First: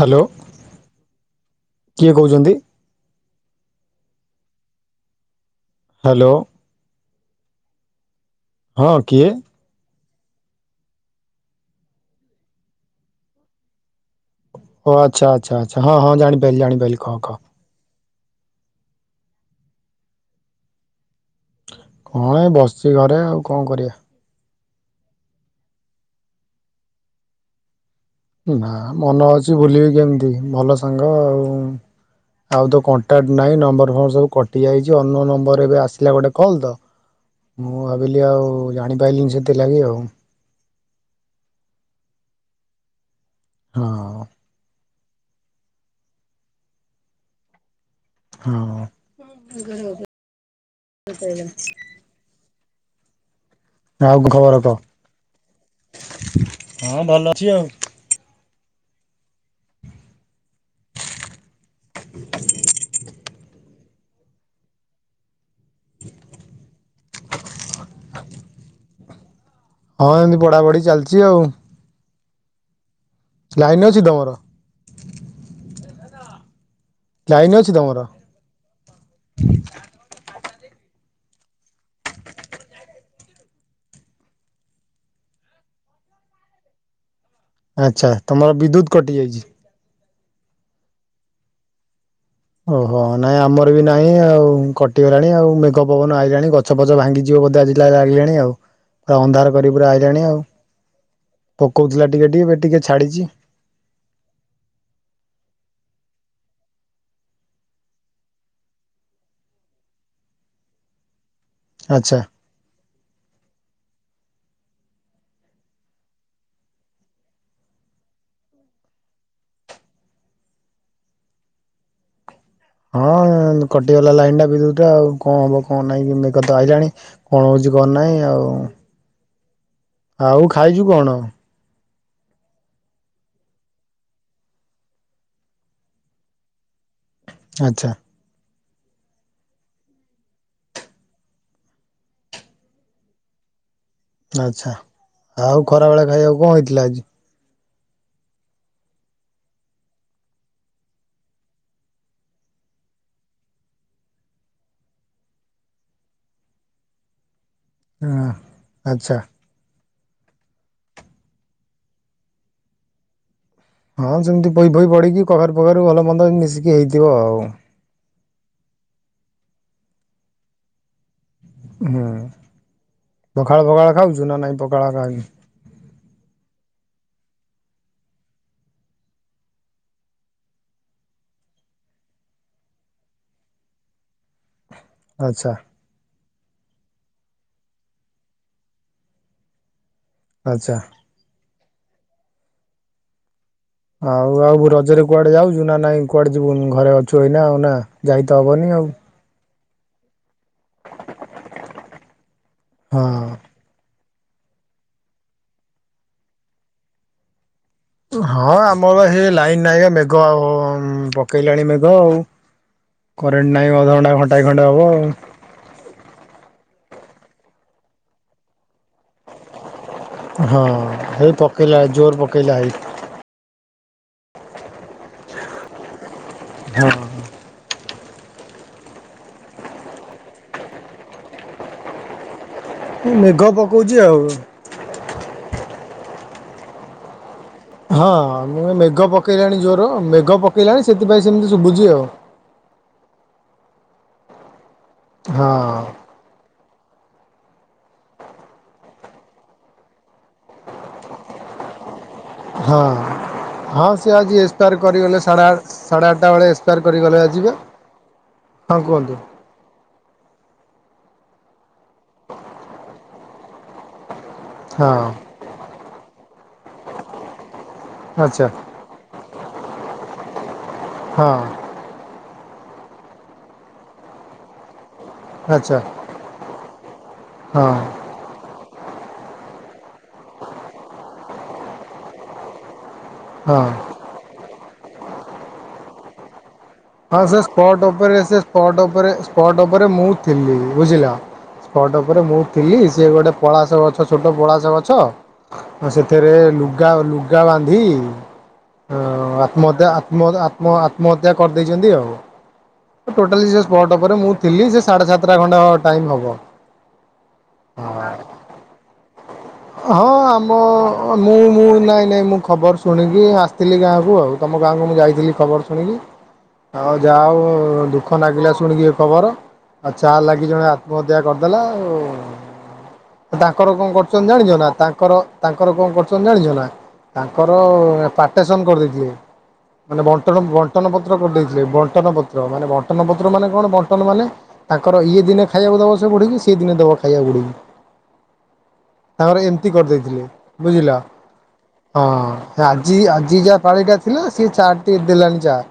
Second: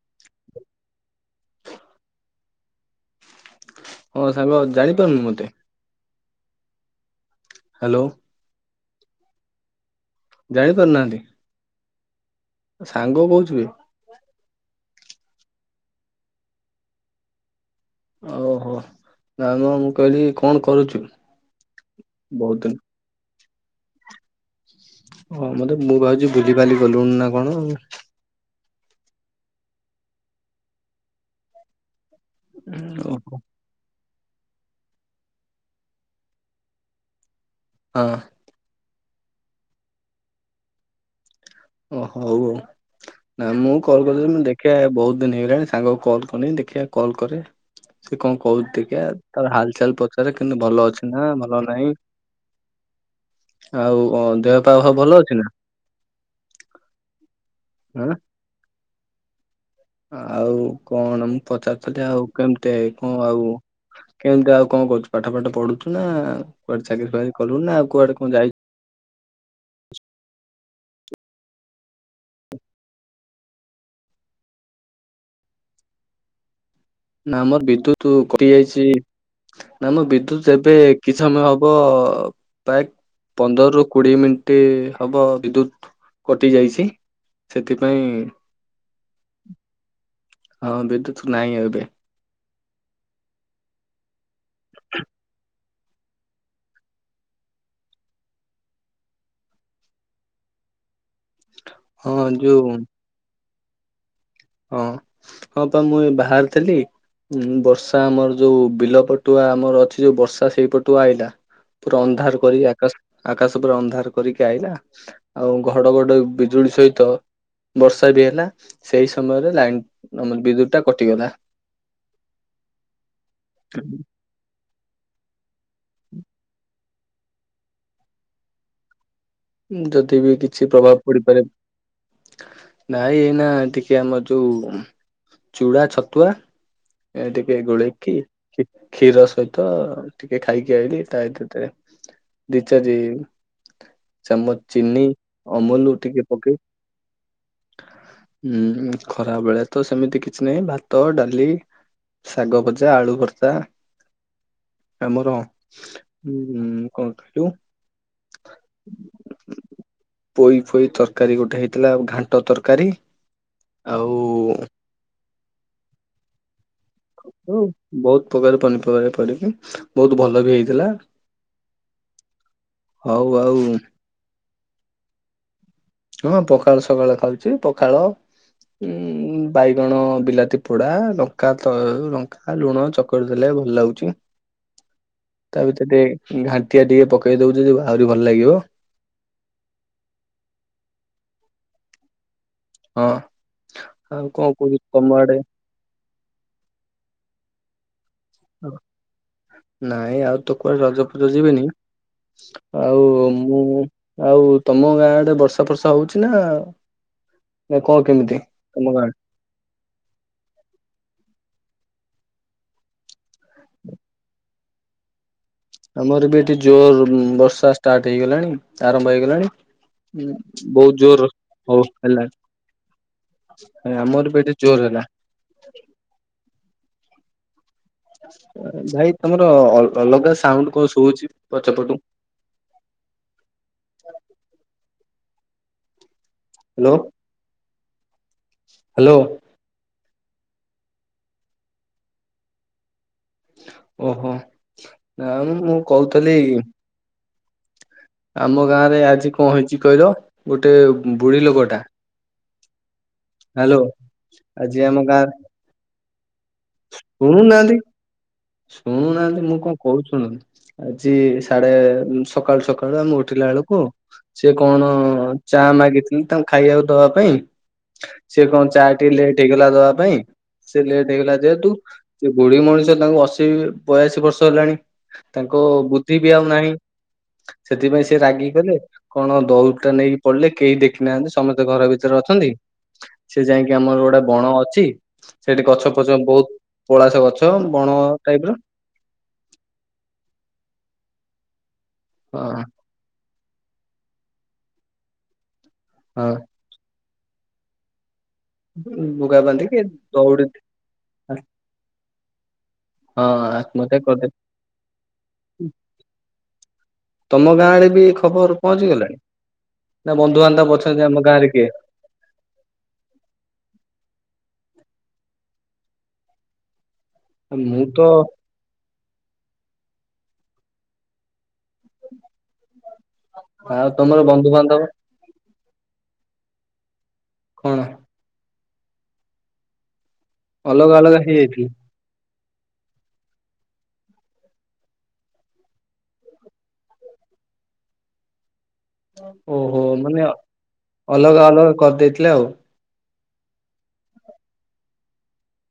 Hello କିଏ କହୁଛନ୍ତି? ହଁ ସାଙ୍ଗ ଜାଣିପାରୁନୁ କି ମତେ ହାଲୋ। ହାଲୋ। ହଁ କିଏ? ଜାଣି ପାରୁନାହାନ୍ତି ସାଙ୍ଗ କହୁଥିଲି। ଓ ଆଚ୍ଛା ଆଚ୍ଛା ଆଚ୍ଛା ହଁ ହଁ ଜଣିପାରିଲି ଜାଣିପାରିଲି କହ କହ। ଓହୋ ନାମ ମୁଁ କହିଲି କଣ କରୁଛୁ? କଣ ଏ ବହୁତ ବସିଛି ଘରେ ଆଉ କଣ କରିବା। ହଁ ମତେ ମୁଁ ଭାବଛି ଭୁଲି ଭାଲି ଗଲୁଣି ନା କଣ ଆଉ। ନା ମନ ଅଛି ଭୁଲିବି କେମିତି ଭଲ ସାଙ୍ଗ ଆଉ ଆଉ ତ କଣ୍ଟାକ୍ଟ ଓହୋ ନାଇଁ ନମ୍ବର ଫମ୍ବର ସବୁ କଟିଯାଇଛି ଅନ ନମ୍ବରରେ ଏବେ ଆସିଲା ଗୋଟେ କଲ୍ ତ ମୁଁ ହଁ ଭାବିଲି ଆଉ ଜାଣି ଜାଣିପାରିଲିନି ସେଥି ଲାଗି ଆଉ। ଓ ହୋଉ ନାଁ ମୁଁ ହଁ କଲ୍ କରିଦୋଉ ମୁଁ ଦେଖେ ବହୁ ଦିନ ହେଇଗଲାଣି ସାଙ୍ଗକୁ କଲ୍ କରିନି ଦେଖିଆ କଲ୍ କରେ ସେ କଁ କହୁଚି ହଁ ଦେଖିଆ ତାର ହାଲ୍ ଚାଲ୍ ପଚାରେ କେତି ଭଲ ଅଛି ନା ଭଲ ନାହିଁ। ଆଉ ଖବର ଦେହ କହ ପା ସଉ ଭଲ ଅଛି ନା। ହଁ ଭଲ ଅଛି ଆଉ। ଆଁ ଆଉ କଣ ମୁଁ ପଚାରୁଥିଲି ଆଉ କେମିତି କଣ ଆଉ କେମିତି ଆଉ କଣ କରୁଛୁ ପାଠ ଫାଠ ପଢୁଚୁନା ନା କୁଆଡେ ଚାକିରି ଫାକରି କଲୁଣିନା ଆଉ କୁଆଡେ କଣ ଯାଇ ହଁ ଏମିତି ପଢା ପଢି ଚାଲିଚି ଆଉ। ଲାଇନ୍ ଅଛି ତମର? ନା ଲାଇନ ଆମର ଅଛି ତମର ବିଦ୍ୟୁତ କଟି ଯାଇଚି ନା ଆମର ବିଦ୍ୟୁତ ଯେବେ କିସମ ହବ ବା ପନ୍ଦରରୁୁ କୋଡିଏ ମିନ୍ଟି ହବ ବିଦ୍ୟୁତ୍ କଟି ଯାଇଛି। ସେଥିପାଇଁ ଆଚ୍ଛା ତମର ବିଦ୍ୟୁତ କଟି ଯାଇଚି। ହଁ ବିଦ୍ୟୁତ ନାହିଁ ଏବେ। ଓହୋ ନାଇଁ ଆମର ବି ନାହିଁ ଆଉ କଟିଗଲାଣି ଆଉ ଘ ପବନ ଆଇଗାଣି ଗଛ ଫଛ ଭାଙ୍ଗିଯିବ ବୋଧେ ଆଜି ଯାହା ଲାଗିଲାଣି ଆଉ ପୁରା ଅନ୍ଧାର କରି ପୁରା ଆଇଲାଣି ଆଉ ପକୋଉଥିଲା ହଁ ଟିକେ ଟିକେ ଯୋଉ ଫେ ଟିକେ ଛାଡିଚି। ହଁ ହଁ ପା ମୁଁ ଏଇ ବାହାରେଥିଲି। ହୁଁ ବର୍ଷା ଆମର ଯୋଉ ବିଲ ପଟୁଆ ଆମର ଅଛି ଯୋଉ ବର୍ଷା ସେଇ ପଟୁ ଆଇଲା ପୁରା ଆଚ୍ଛା। ଅନ୍ଧାର କରିକି ଆକାଶ ଆକାଶ ପୁରା ଅନ୍ଧାର କରି ଆଇଲା ଆଉ ଘଡ ଘଡ଼ି ବିଜୁଳି ସହିତ ବର୍ଷା ବି ହେଲା ସେଇ ସମୟରେ ଲାଇନ୍ ବିଦ୍ୟୁତ୍ ଟା କଟିଗଲା। ହଁ କଟିଗଲା ଲାଇନ୍ ଟା ବିଦ୍ୟୁତ୍ ଟା ଆଉ କଣ ହବ କଣ ନାହିଁ କି ମେଘ ତ ଆଇଲାଣି। କଣ ହୋଉଚି କଣ ନାହିଁ ଆଉ। ଯଦି ବି ଆଉ କିଛି ଖାଇଛୁ ପ୍ରଭାବ କଣ ପଡିପାରେ। ନାଇଁ ଏଇନା ଟିକେ ଆମର ଯୋଉ ଚୁଡା ଛତୁଆ ଏ ଟିକେ ଆଚ୍ଛା ଗୋଲେଇକି କ୍ଷୀର ସହିତ ଟିକେ ଖାଇକି ଆଇଲି ତା ଦି ଚାରି ଚାମଚ୍ ଆଚ୍ଛା। ଚିନି ଆଉ ଅମୁଲୁ ଖରାବେଳେ ଟିକେ ଖାଇବାକୁ କଣ ପକେଇ ହେଇଥିଲା ଆଜି? ହୁଁ ଖରା ବେକେ ତ ସେମିତି କିଛି ନାହିଁ ଭାତ ଡାଲି ଶାଗ ଭଜା ଆଳୁ ଭର୍ତା ଆମର କଁ ଲୁ ହୁଁ ଆଚ୍ଛା। ପୋଇ ଫୋଇ ତରକାରୀ ଗୋଟେ ହେଇଥିଲା ଘାଣ୍ଟ ତର୍କାରୀ। ହଁ ସେମିତି ପୋଇ ଫୋଇ ପଢିକି କଖାରୁ ପଖାରୁ ଭଲ ମନ୍ଦ ମିଶିକି ହେଇଥିବ ଆଉ। ପକାରୁ ପନିପରିବା ପିଡିକି ବହୁତୁ ଭଲ ବି ହେଇଥିଲା। ହୁଁ ହଉ ଆଉ ପଖାଳ ଫଖାଳ ଖାଉଛୁ ନା ନାଇଁ ପଖାଳ ଖାଉ ହଁ ପଖାଳ ସକାଳେ ଖାଉଚି ପଖାଳ ଉଁ ବାଇଗଣ ବିଲାତି ପୋଡା ଲଙ୍କା ତ ଲୁଣ ଚକଟି ଦେଲେ ଭଲ୍ ଲାଗୁଚି ଆଚ୍ଛା। ତା ଭିତରେ ଘାଣ୍ଟିଆ ଟିକେ ପକେଇ ଦୋଉଚି ଯେ ଆହୁରି ଭଲ ଲାଗିବ। ଆଚ୍ଛା। ହଁ। ଆଉ କଣ ଆଉ କହୁଛି ରଜରେ ତମ କୁଆଡେ ଆଡେ ଯାଉଚୁ ନା ନାଇଁ କୁଆଡେ ଯିବୁନୁ ଘରେ ଅଛୁ ଏଇନା ଆଉ ନା। ଯାଇତ ହବନି ଆଉ। ନାଇଁ ଆଉ ତୁ କୁଆଡେ ରଜପଜ ଯିବିନି ଆଉ ହଁ ମୁଁ ଆଉ ତମ ଗାଁ ଆଡେ ବର୍ଷା ଫର୍ଷା ହୋଉଛି ନା ନା କଣ କେମିତି ହଁ ତମ ଗାଁ ଆମର ହେ ଲାଇନ୍ ନାଇଁ ଆଉ ମେଘ ପକେଇ ପକେଇଲାଣି ମେଘ ଆଉ କରେଣ୍ଟ ନହିଁ ଅଧଘଣ୍ଟା ଘଣ୍ଟାଏ ଖଣ୍ଡେ ହେବ ଆଉ। ଆମର ବି ଏଠି ଜୋର ବର୍ଷା ଷ୍ଟାର୍ଟ ହେଇଗଲାଣି ଆରମ୍ଭ ହେଇଗଲାଣି। ହଁ ବହୁତ ଜୋର ହେଇ ପକେଇଲା ହଉ ଜୋର ହେଲା। ପକେଇଲା ହେଇ ଆମର ବି ଏଠି ଜୋର ହେଲା। ହଁ। ଭାଇ ତମର ଅଲଗା ସାଉଣ୍ଡ କଣ ଶୋଭୁଛି ପଛପଟୁ? ମେଘ ପକଉଛି ଆଉ। ହ୍ୟାଲୋ। ହଁ ମୁଁ ଏ ମେଘ ହ୍ୟାଲୋ। ପକେଇଲିଣି ଜୋର ମେଘ ମେଘ ପକେଇଲାଣି ସେଥିପାଇଁ ସେମିତି ଶୁଭୁଛି ଆଉ। ଓହୋ ନା ମୁ ହଁ ମୁଁ କହୁଥିଲି? ଆମ ଗାଁରେ ଆଜି କଣ ହେଇଛି କହିଲ ଗୋଟେ ବୁଢୀ ଲୋକଟା। ହଁ ହ୍ୟାଲୋ ହଁ ସେ ଆଜି ଏସ୍ପାର୍ ଆମ କରିଗଲେ ଗାଁ ସାଢେ ସାଢେ ଆଠଟା ବେଳେ ଏସ୍ପାର କରିଗଲେ ଆଜି ବା? ଶୁଣୁନାହାନ୍ତି ଶୁଣୁନାହାନ୍ତି ମୁଁ କଣ କହୁଚୁ ଶୁଣୁ ଆଜି ସାଡେ ସକାଳୁ ସକାଳୁ ଆମେ ଉଠିଲା ବେଳକୁ ସେ କଣ ହଁ ଚା ମାଗିଥିଲେ ତାଙ୍କୁ ଖାଇବାକୁ ଦବା ପାଇଁ ସେ ଆଚ୍ଛା କଣ ଚା ଟିକେ ଲେଟ ହେଇଗଲା ଦବା ପାଇଁ ସେ ଲେଟ ହଁ ହେଇଗଲା ଯେହେତୁ ସେ ବୁଢୀ ମଣିଷ ତାଙ୍କୁ ଅଶୀ ବୟାଶୀ ବର୍ଷ ହେଲାଣି। ତାଙ୍କ ଆଚ୍ଛା ବୁଦ୍ଧି ବି ଆଉ ନାହିଁ ହଁ ସେଥିପାଇଁ ସେ ରାଗି ଗଲେ। କଣ ଦଉଡ଼ି ଟା ନେଇକି ପଡିଲେ କେହି ଦେଖି ନାହାନ୍ତି ସମସ୍ତେ ଘର ଭିତରେ ଅଛନ୍ତି। ସେ ହଁ ଯାଇକି ଆମର ଗୋଟେ ବଣ ଅଛି ସେଠି ଗଛ ଫଛ ବହୁତ ପଳାସ ଗଛ ବଣ ଟାଇପ ର ସ୍ପଟ ଉପରେ ସ୍ପଟ ଉପରେ ମୁଁ ଥିଲି ବୁଝିଲା ସ୍ପଟ ଉପରେ ମୁଁ ହଁ ଥିଲି ସିଏ ଗୋଟେ ପଳାସ ଗଛ ଛୋଟ ପଳାସ ଗଛ ସେଥିରେ ହଁ ଲୁଗା ରା ବାନ୍ଧି ଆଁ ବୁଗା ଆତ୍ମ ବାନ୍ଧିକି ହତ୍ୟା ଆତ୍ମ ହତ୍ୟା ଦଉଡି ଆତ୍ମ ଆତ୍ମ ହତ୍ୟା ହ ଆଉ [inaudible] ହଁ ଟୋଟାଲି ସେଇ ସ୍ପଟ ଆତ୍ମହତ୍ୟା ଉପରେ ମୁ କରିଦେଲେ। ଥିଲି ସେ ସାଢେ ସାତଟା ଖଣ୍ଡେ ଟାଇମି ହବ। ତମ ଗାଁରେ ବି ଖବର ପହଞ୍ଚି ଗଲାଣି? ହଁ ନା ଆମ ବନ୍ଧୁବାନ୍ଧବ ଅଛନ୍ତି ଆମ ମୁଁ ଗାଁରେ ମୁଁ କିଏ? ନାଇଁ ନାଇଁ ମୁଁ ଖବର ଶୁଣିକି ଆସିଥିଲି ଗାଁକୁ ଆଉ ତମ ଗାଁ ମୁଁ ଯାଇଥିଲି ଖବର ଶୁଣିକି ଆଉ ଯାହା ଆଉ ମୁଁ ତ ଦୁଃଖ ନାଗିଲା ଶୁଣିକି ଏ ଖବର ଆଛା। ତା ଲାଗି ଜଣେ ଆତ୍ମହତ୍ୟା କରିଦେଲା ଆଉ। ତାଙ୍କର କଣ ଆଉ କରୁଛ ତମର ଜାଣିଛ ନା ବନ୍ଧୁବାନ୍ଧବ ତାଙ୍କର ତାଙ୍କର କଣ କରୁଛ ଜାଣିଛ ନା? ତାଙ୍କର କଣ ପାର୍ଟେସନ୍ କରିଦେଇଥିଲେ ମାନେ ତେଣୁ ବଣ୍ଟନ ଅଲଗା ପତ୍ର ଅଲଗା କରିଦେଇଥିଲେ ହେଇଯାଇଥିଲେ? ବଣ୍ଟନ ପତ୍ର ମାନେ ବଣ୍ଟନ ପତ୍ର ମାନେ କଣ ବଣ୍ଟନ ମାନ ତାଙ୍କର ଇଏ ଦିନେ ଖାଇବାକୁ ଦବ ସେ ବଢିକି ସିଏ ଦିନେ ଦବ ଖାଇବାକୁ ବୁଡ଼ି [inaudible] ତାଙ୍କର ଏମତି ଓହୋ ମାନେ କରିଦେଇଥିଲି ବୁଝିଲ ଅଲଗା ଅଲଗା କରିଦେଇଥିଲେ ଆଉ ହଁ ଆଜି ଯିଏ ଯାହା ପାଳିଟା ଥିଲା ସେଏ ଚାଟିକେ ଦେଲାଣି ଚା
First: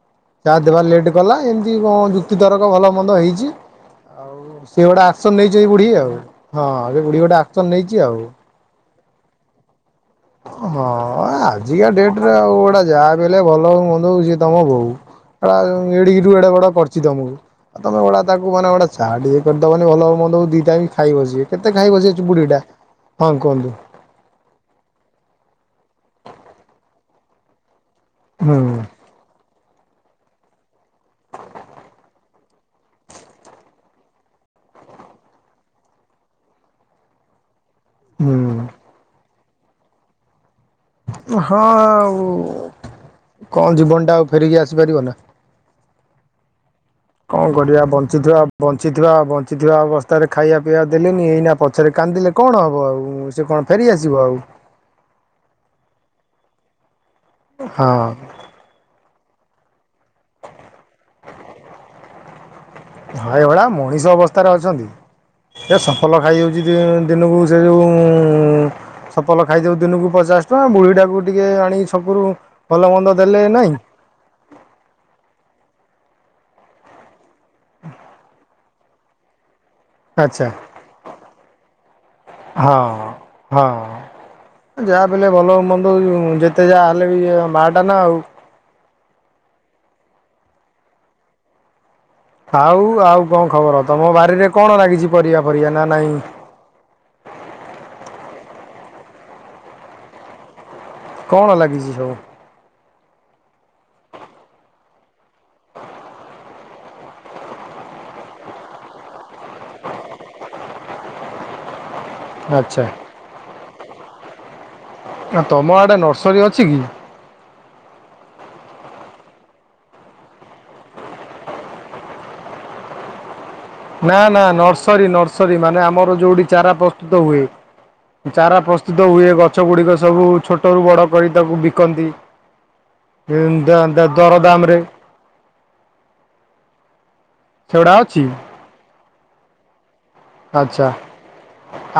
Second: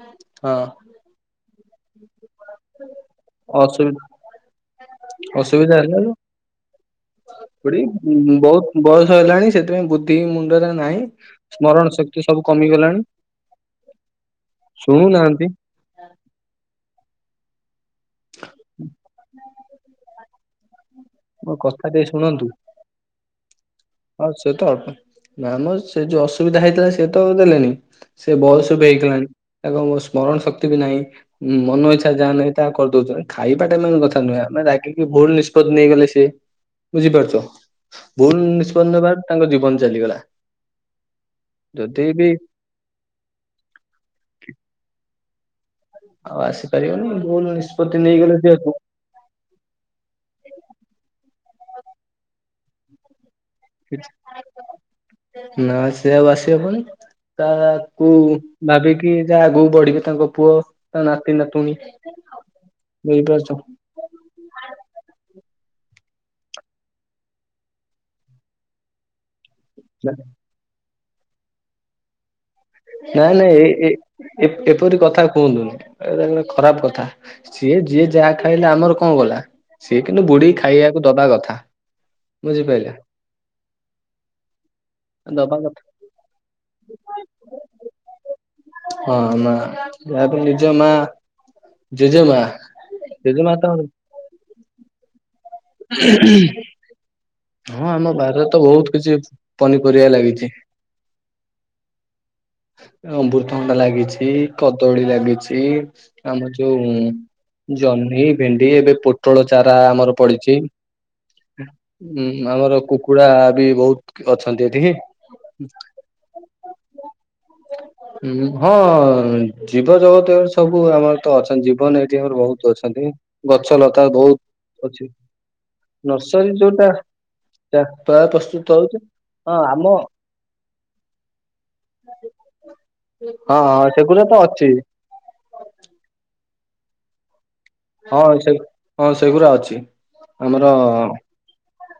ହୁଁ। ଚାର୍ ଦେବା ଲେଟ୍ କଲା ଏମିତି କଣ ଯୁକ୍ତି ତରକ ଭଲ ମନ୍ଦ ହେଇଛିଉ ହଁ ଅସୁ ଆଉ ସିଏ ଗୋଟେ ଆକ୍ସନ ନେଇଛି ଅସୁବିଧା ବୁଢୀ ହେଲା ଆଉ ହଁ ବୁଢୀ ଗୋଟେ ଆସନ ନେଇଛି ଆଉ ବସ ହେଲାଣି ସେଥିପାଇଁ ମୁଣ୍ଡରେ ହଁ ନାହିଁ। ସ୍ମରଣ ଆଜିକା ଶକ୍ତି ଡେଟେ ରେ ସବୁ ଆଉ ଗଡା କମିଗଲାଣି ଯାହା ବଲେ ଭଲ ମନ୍ଦ ହଉଛି ତମ ବୋଉ ଶୁଣୁନାହାନ୍ତି। ଏା ଏଡିିରୁ ଏଡେ ବଡ କରିଛ ମକୁ ଆଉ ତମେ ଗୁା ତାକୁ ଟିକେ ଚାହା କରିଦବନି ଭଲ ହଉମନ୍ଦ ଦିଟା ବସିବେ ମୋ କେତେ କଥା ଖାଇ ବସିିବ ଅଛି ବୁଢୀ ଟା ହଁ କୁହନ୍ତୁ। ହଁ ସେ ତ ଅଳ୍ପ ଆମର ସେ ଯୋଉ ଅସୁବିଧା ହେଇଥିଲା ସେ ତ ଦେଲେନି ସେ ହୁଁ ବୟସ ବି ହେଇଗଲାଣି ତାକୁ କଣ ବୟସ ସ୍ମରଣ ଶକ୍ତି ବି ନାହିଁ, ମନ ଇଚ୍ଛା ଯାହା ନାହିଁ ତାହା କରିଦଉଛନ୍ତି। ଖାଇବାଟା ମେନ୍ କଥା ନୁହେଁ ଆମେ ରାଗିକି ଭୁଲ ନିଷ୍ପତ୍ତି ନେଇଗଲେ ସିଏ ବୁଝିପାରୁଛ ହୁଁ ଭୁଲ ନି ତାଙ୍କ ଜୀବନ ଚାଲିଗଲା। ହଁ ଯଦି ବି ଆଉ କଣ ଜୀବନଟା ଆଉ ଫେରିକି ଆସିପାରିବ ନା। ଆଉ ଆସି କଣ କରିବା ବଞ୍ଚିଥିବା ବଞ୍ଚିଥିବା ବଞ୍ଚିଥିବା ଅବସ୍ଥାରେ ଖାଇଆ ପିଇଆ ଦେଲେନି, ଏଇନା ପଛରେ କାନ୍ଦିଲେ କଣ ହବ ଆଉ। ସେ କଣ ଫେରି ଆସିବ ଆଉ। ହବନି ହଁ ତାକୁ ଭାବିକି ଯାହା ଆଗକୁ ବଢିବେ ତାଙ୍କ ପୁଅ, ତାଙ୍କ ନା ନାତି ନାତୁଣୀ ହଁ ବୁଝିପାରୁଛ ଏଗୁଡ଼ା ମଣିଷ ଅବସ୍ଥାରେ ଅଛନ୍ତି। ଏ ସଫଲ ଖାଇଯାଉଛି ଦି-ଦିନକୁ ସେ ଯୋଉ ଉମ୍ ସଫଲ ଖାଇଦେଉଚି ଦିନକୁ ପଚାଶ ଟଙ୍କା, ବୁଢୀଟାକୁ ଟିକେ ଆଣି ଛକରୁ ଭଲ ମନ୍ଦ ନାଇଁ ଦେଲେ ନାଇଁ ନାହିଁ ଏଇ ଏଇ ଏପ-ଏପରି କଥା କୁହନ୍ତୁନି। ଏଇରା ହେଲା ଖରାପ କଥା। ସିଏ ଯିଏ ଯାହା ଖାଇଲା ଆମର କଣ ଗଲା। ସିଏ କିନ୍ତୁ ଆଚ୍ଛା ବୁଢୀକି ଖାଇବାକୁ ଦବା କଥା। ହଁ ବୁଝିପାରିଲେ ହଁ। ଯାହାବି ହେଲେ ଦବା ଭଲ କଥା ମନ୍ଦ ଯେତେ ଯାହା ହେଲେ ବି ମାଆଟା ନା ଆଉ। ହଁ ମା। ଯାହାବି ହେଲେ ନିଜ ମା ଜେଜେମା ଆଉ ଆଉ କଣ ଜେଜେମା ତ ଖବର? ତମ ବାରିରେ କଣ ନାଗିଛି ପରିବା? ଫରିବା ନା ନାଇଁ ହଁ ଆମ ବାରିରେ ତ ବହୁତ କିଛି ପନିପରିବା ଲାଗିଚି। କଣ ଲାଗିଚି ସବୁ? ଅମୃତଭଣ୍ଡା ଲାଗିଛି, କଦଳୀ ଲାଗିଛି, ଆମର ଯୋଉ ଜହ୍ନି, ଭେଣ୍ଡି ଏବେ ପୋଟଳ ଚାରା ଆମର ପଡିଚି। ଉମ୍ ଆମର ଆଚ୍ଛା କୁକୁଡା ବି ବହୁତ ଅଛନ୍ତି ଏଠି ହି ତମ ଆଡେ ନର୍ସରୀ ଅଛି କି? ହ। ହୁଁ ହଁ ଜୀବ ଜଗତ ଏଗୁରା ସବୁ ଆମର ତ ଅଛନ୍ତି ଜୀବନ ଏଇଠି ଆମର ବହୁତ ଅଛନ୍ତି। ଗଛ ଲତା ନା ନା ବହୁତ ଅଛି ନର୍ସରୀ ନର୍ସରୀ ମାନେ ଆମର ଯୋଉଠି ନର୍ସରୀ ଚାରା ଯୋଉଟା ପ୍ରସ୍ତୁତ ହୁଏ? ପ୍ରାୟ ଚାରା ହଉଛି ପ୍ରସ୍ତୁତ ହୁଏ, ହଁ ଗଛ ଆମ ଗୁଡିକ ସବୁ ଛୋଟରୁୁ ବଡ଼ କରି ତାକୁ ବିକନ୍ତି ଇଁ ହଁ ହଁ ସେଗୁଡା ତ ଅଛି ଦା-ଦା-ଦରଦାମରେ ସେଉଡା ଅଛି? ହଁ ସେ ହଁ ସେଗୁରା ଅଛି। ଆମର ଆଚ୍ଛା।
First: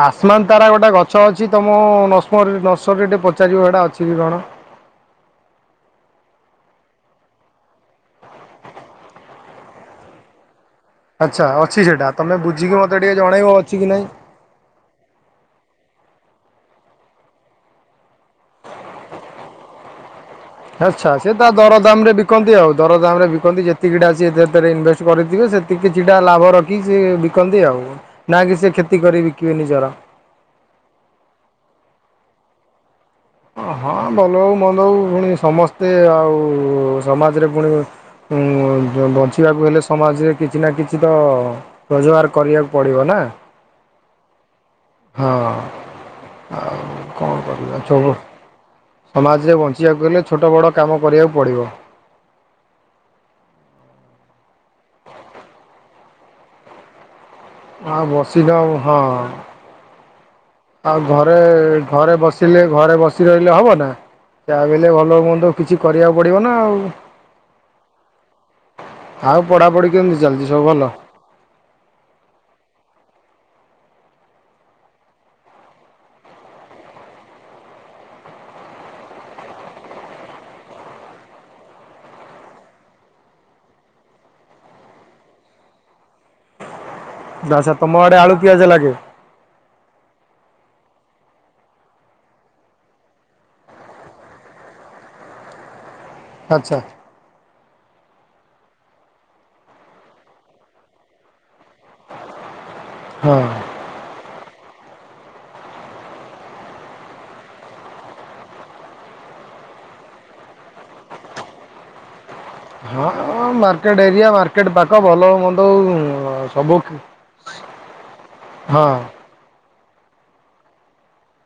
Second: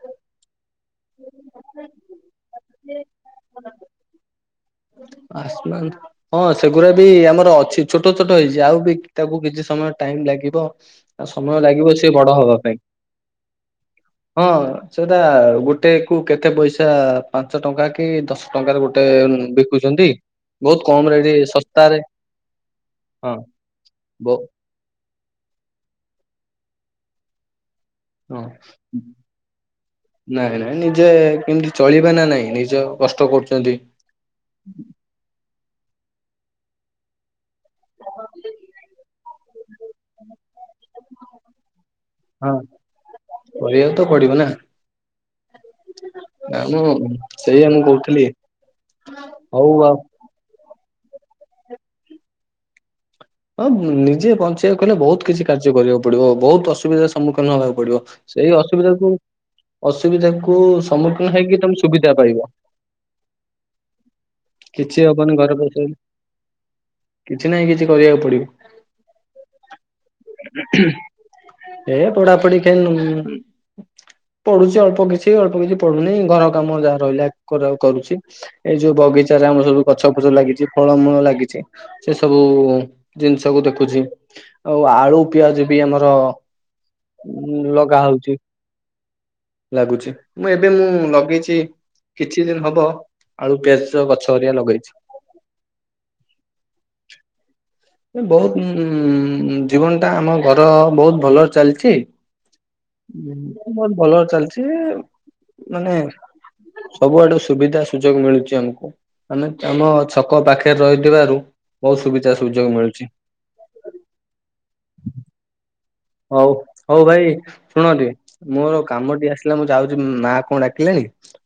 ଆସମାନ୍ ତାରା ଗୋଟେ ସେଟା ଗଛ ଅଛି ତମ ନସ୍ପରି ନର୍ସରୀରେ ଟିକେ ପଚାରିବ ସେଟା ଅଛି କି କଣ? ଆସମାନ୍ ତା ହଁ ସେଗୁରା ବି ଆମର ଅଛି। ଛୋଟ ଛୋଟ ହେଇଛି ଆଉ ବି ତାକୁ କିଛି ସମୟ ଟାଇମ ଲାଗିବ ଆଉ ଆଚ୍ଛା। ସମୟ ଅଛି ଲାଗିବ ସେଟା ସେ ବଡ ତମେ ହବା ପାଇଁ। ବୁଝିକି ମତେ ଟିକେ ଜଣେଇବ ଅଛି କି ନାଇଁ? ହଁ। ସେଟା ଗୋଟେକୁ କେତେ ପଇସା ପାଞ୍ଚ ଟଙ୍କା କି ଦଶ ଟଙ୍କାରେ ଗୋଟେ ବିକୁଚନ୍ତି ଆଚ୍ଛା। ସେ ତା ଦରଦାମରେ ବିକନ୍ତି ଆଉ। ଦରଦାମରେ ହଁ ବିକନ୍ତି ଯେତିକିଟା ବ ସିଏ ଦେବେ ରେ ଇନଭେଷ୍ଟ କରେଇଥିବେ ସେତିକି କିଛିଟା ଲାଭ ରଖିକି ସିଏ ବିକନ୍ତି ଆଉ। ନା ହଁ କି ସେ କ୍ଷତି କରି ବିକିବେ ନିଜର। ନାଇଁ ନାଇଁ ନିଜେ କେମିତି ଚଳିବେ ନା ନାଇଁ? ନିଜ କଷ୍ଟ ହଁ କରୁଛନ୍ତି। ହଁ ଭଲ ହଉ ମନ୍ଦ ହଉ ପୁଣି ସମସ୍ତେ ଆଉ ସମାଜରେ ପୁଣି ଉମ୍ ବଞ୍ଚିବାକୁ ହେଲେ ସମାଜରେ କିଛି ନା କିଛି ତ ରୋଜଗାର ହଁ କରିବାକୁ ପଡ଼ିବ ନା କରିବାକୁ ତ ପଡିବ ନା। ହଁ। ନା ଆଉ ମୁଁ କଣ ସେଇଆ କରିବା ମୁଁ [unintelligible] କହୁଥିଲି ସମାଜରେ ହଉ ଆଉ ବଞ୍ଚିବାକୁ ଗଲେ ଛୋଟ ବଡ଼ କାମ କରିବାକୁ ପଡ଼ିବ। ହଁ ନିଜେ ପଞ୍ଚିଇବାକୁ କଲେ ବହୁତ କିଛି କାର୍ଯ୍ୟ କରିବାକୁ ପଡ଼ିବ ବହୁତ ଅସୁବିଧା ସମ୍ମୁଖୀନ ହବାକୁ ପଡ଼ିବ ଆଉ ବସିନ ସେଇ ଅସୁବିଧା ହଁ କୁ ଅସୁ କୁ ଆଉ ସମ୍ମୁଖୀନ ଘରେ ହେଇକି ତମେ ସୁବିଧା ଘରେ ପାଇବ। ବସିଲେ ଘରେ ବସି ରହିଲେ ହବ ନା ଯାହା ବି ହେଲେ କିଛି ଭଲ ହବନି ମନ୍ଦ ଘର କିଛି ବସିଗଲି କରିବାକୁ ପଡ଼ିବ ନା ଆଉ କିଛି ନାହିଁ କିଛି କରିବାକୁ ପଡ଼ିବ ଆଉ ପଢ଼ାପଢ଼ି କେମିତି ଚାଲିଛି ସବୁ ଭଲ ଏ ପଢାପଢି [unintelligible] ପଢୁଛି ଅଳ୍ପ କିଛି ଅଳ୍ପ କିଛି ପଢୁନି ଘର କାମ ଯାହା ରହିଲା କରୁଚି ଏଇ ଯୋଉ ବଗିଚାରେ ଆମର ସବୁ ଗଛ ଫଛ ଲାଗିଚି ଫଳମୂଳ ଲାଗିଚି ସେ ସବୁ ଜିନିଷକୁୁ ଦେଖୁଚି ଆଉ ଆଳୁ ପିଆଜ ବି ଆମର ଉ ଆଚ୍ଛା ତମ ଲଗା ଆଡ଼େ ହଉଚ ଆଳୁ ପିଆଜ ଲାଗେ ଲାଗୁଚି ମୁଁ ଏବେ ଏବେ ମୁଁ ଲଗେଇଛି କିଛି ଦିନ ହବ ଆଳୁ ପିଆଜ ଗଛ ହରିଆ ଲଗେଇଚି। [inaudible] ଆଚ୍ଛା। ଏ ବହୁତ ଉ, ଉ, ଉ, ଜୀବନ ଟା ଆମ ଘର ବହୁତ ଭଲରେ ଚାଲିଚି। ହଁ ହ ବହୁତ ଭଲରେ ଚାଲିଚି ମାନେ ସବୁଆଡୁ ସୁବିଧା ସୁଯୋଗ ମିଳୁଚି ଆମକୁ। ମାନେ ଆମ ଛକ ପାଖରେ ରହିଥିବାରୁ ବହୁତ ସୁବିଧା ସୁଯୋଗ ମିଳୁଛି ହଁଁ ମାର୍କେଟ ଏରିଆ ମାର୍କେଟ ପାଖ ଭଲ ମନ୍ଦ ହଉ ସବୁ ହଉ ଭାଇ ଶୁଣ ଟିକେ ମୋର ହଁ କାମଟି ଆସିଲା ମୁଁ ଯାଉଚି ମା କଣ ଡାକିଲାଣି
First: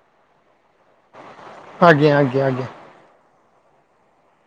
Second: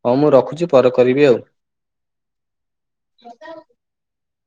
ହଁ ମୁଁ ରଖୁଛି ପରେ କରିବି ଆଉ। ଆଜ୍ଞା ଆଜ୍ଞା ଆଜ୍ଞା। [unintelligible]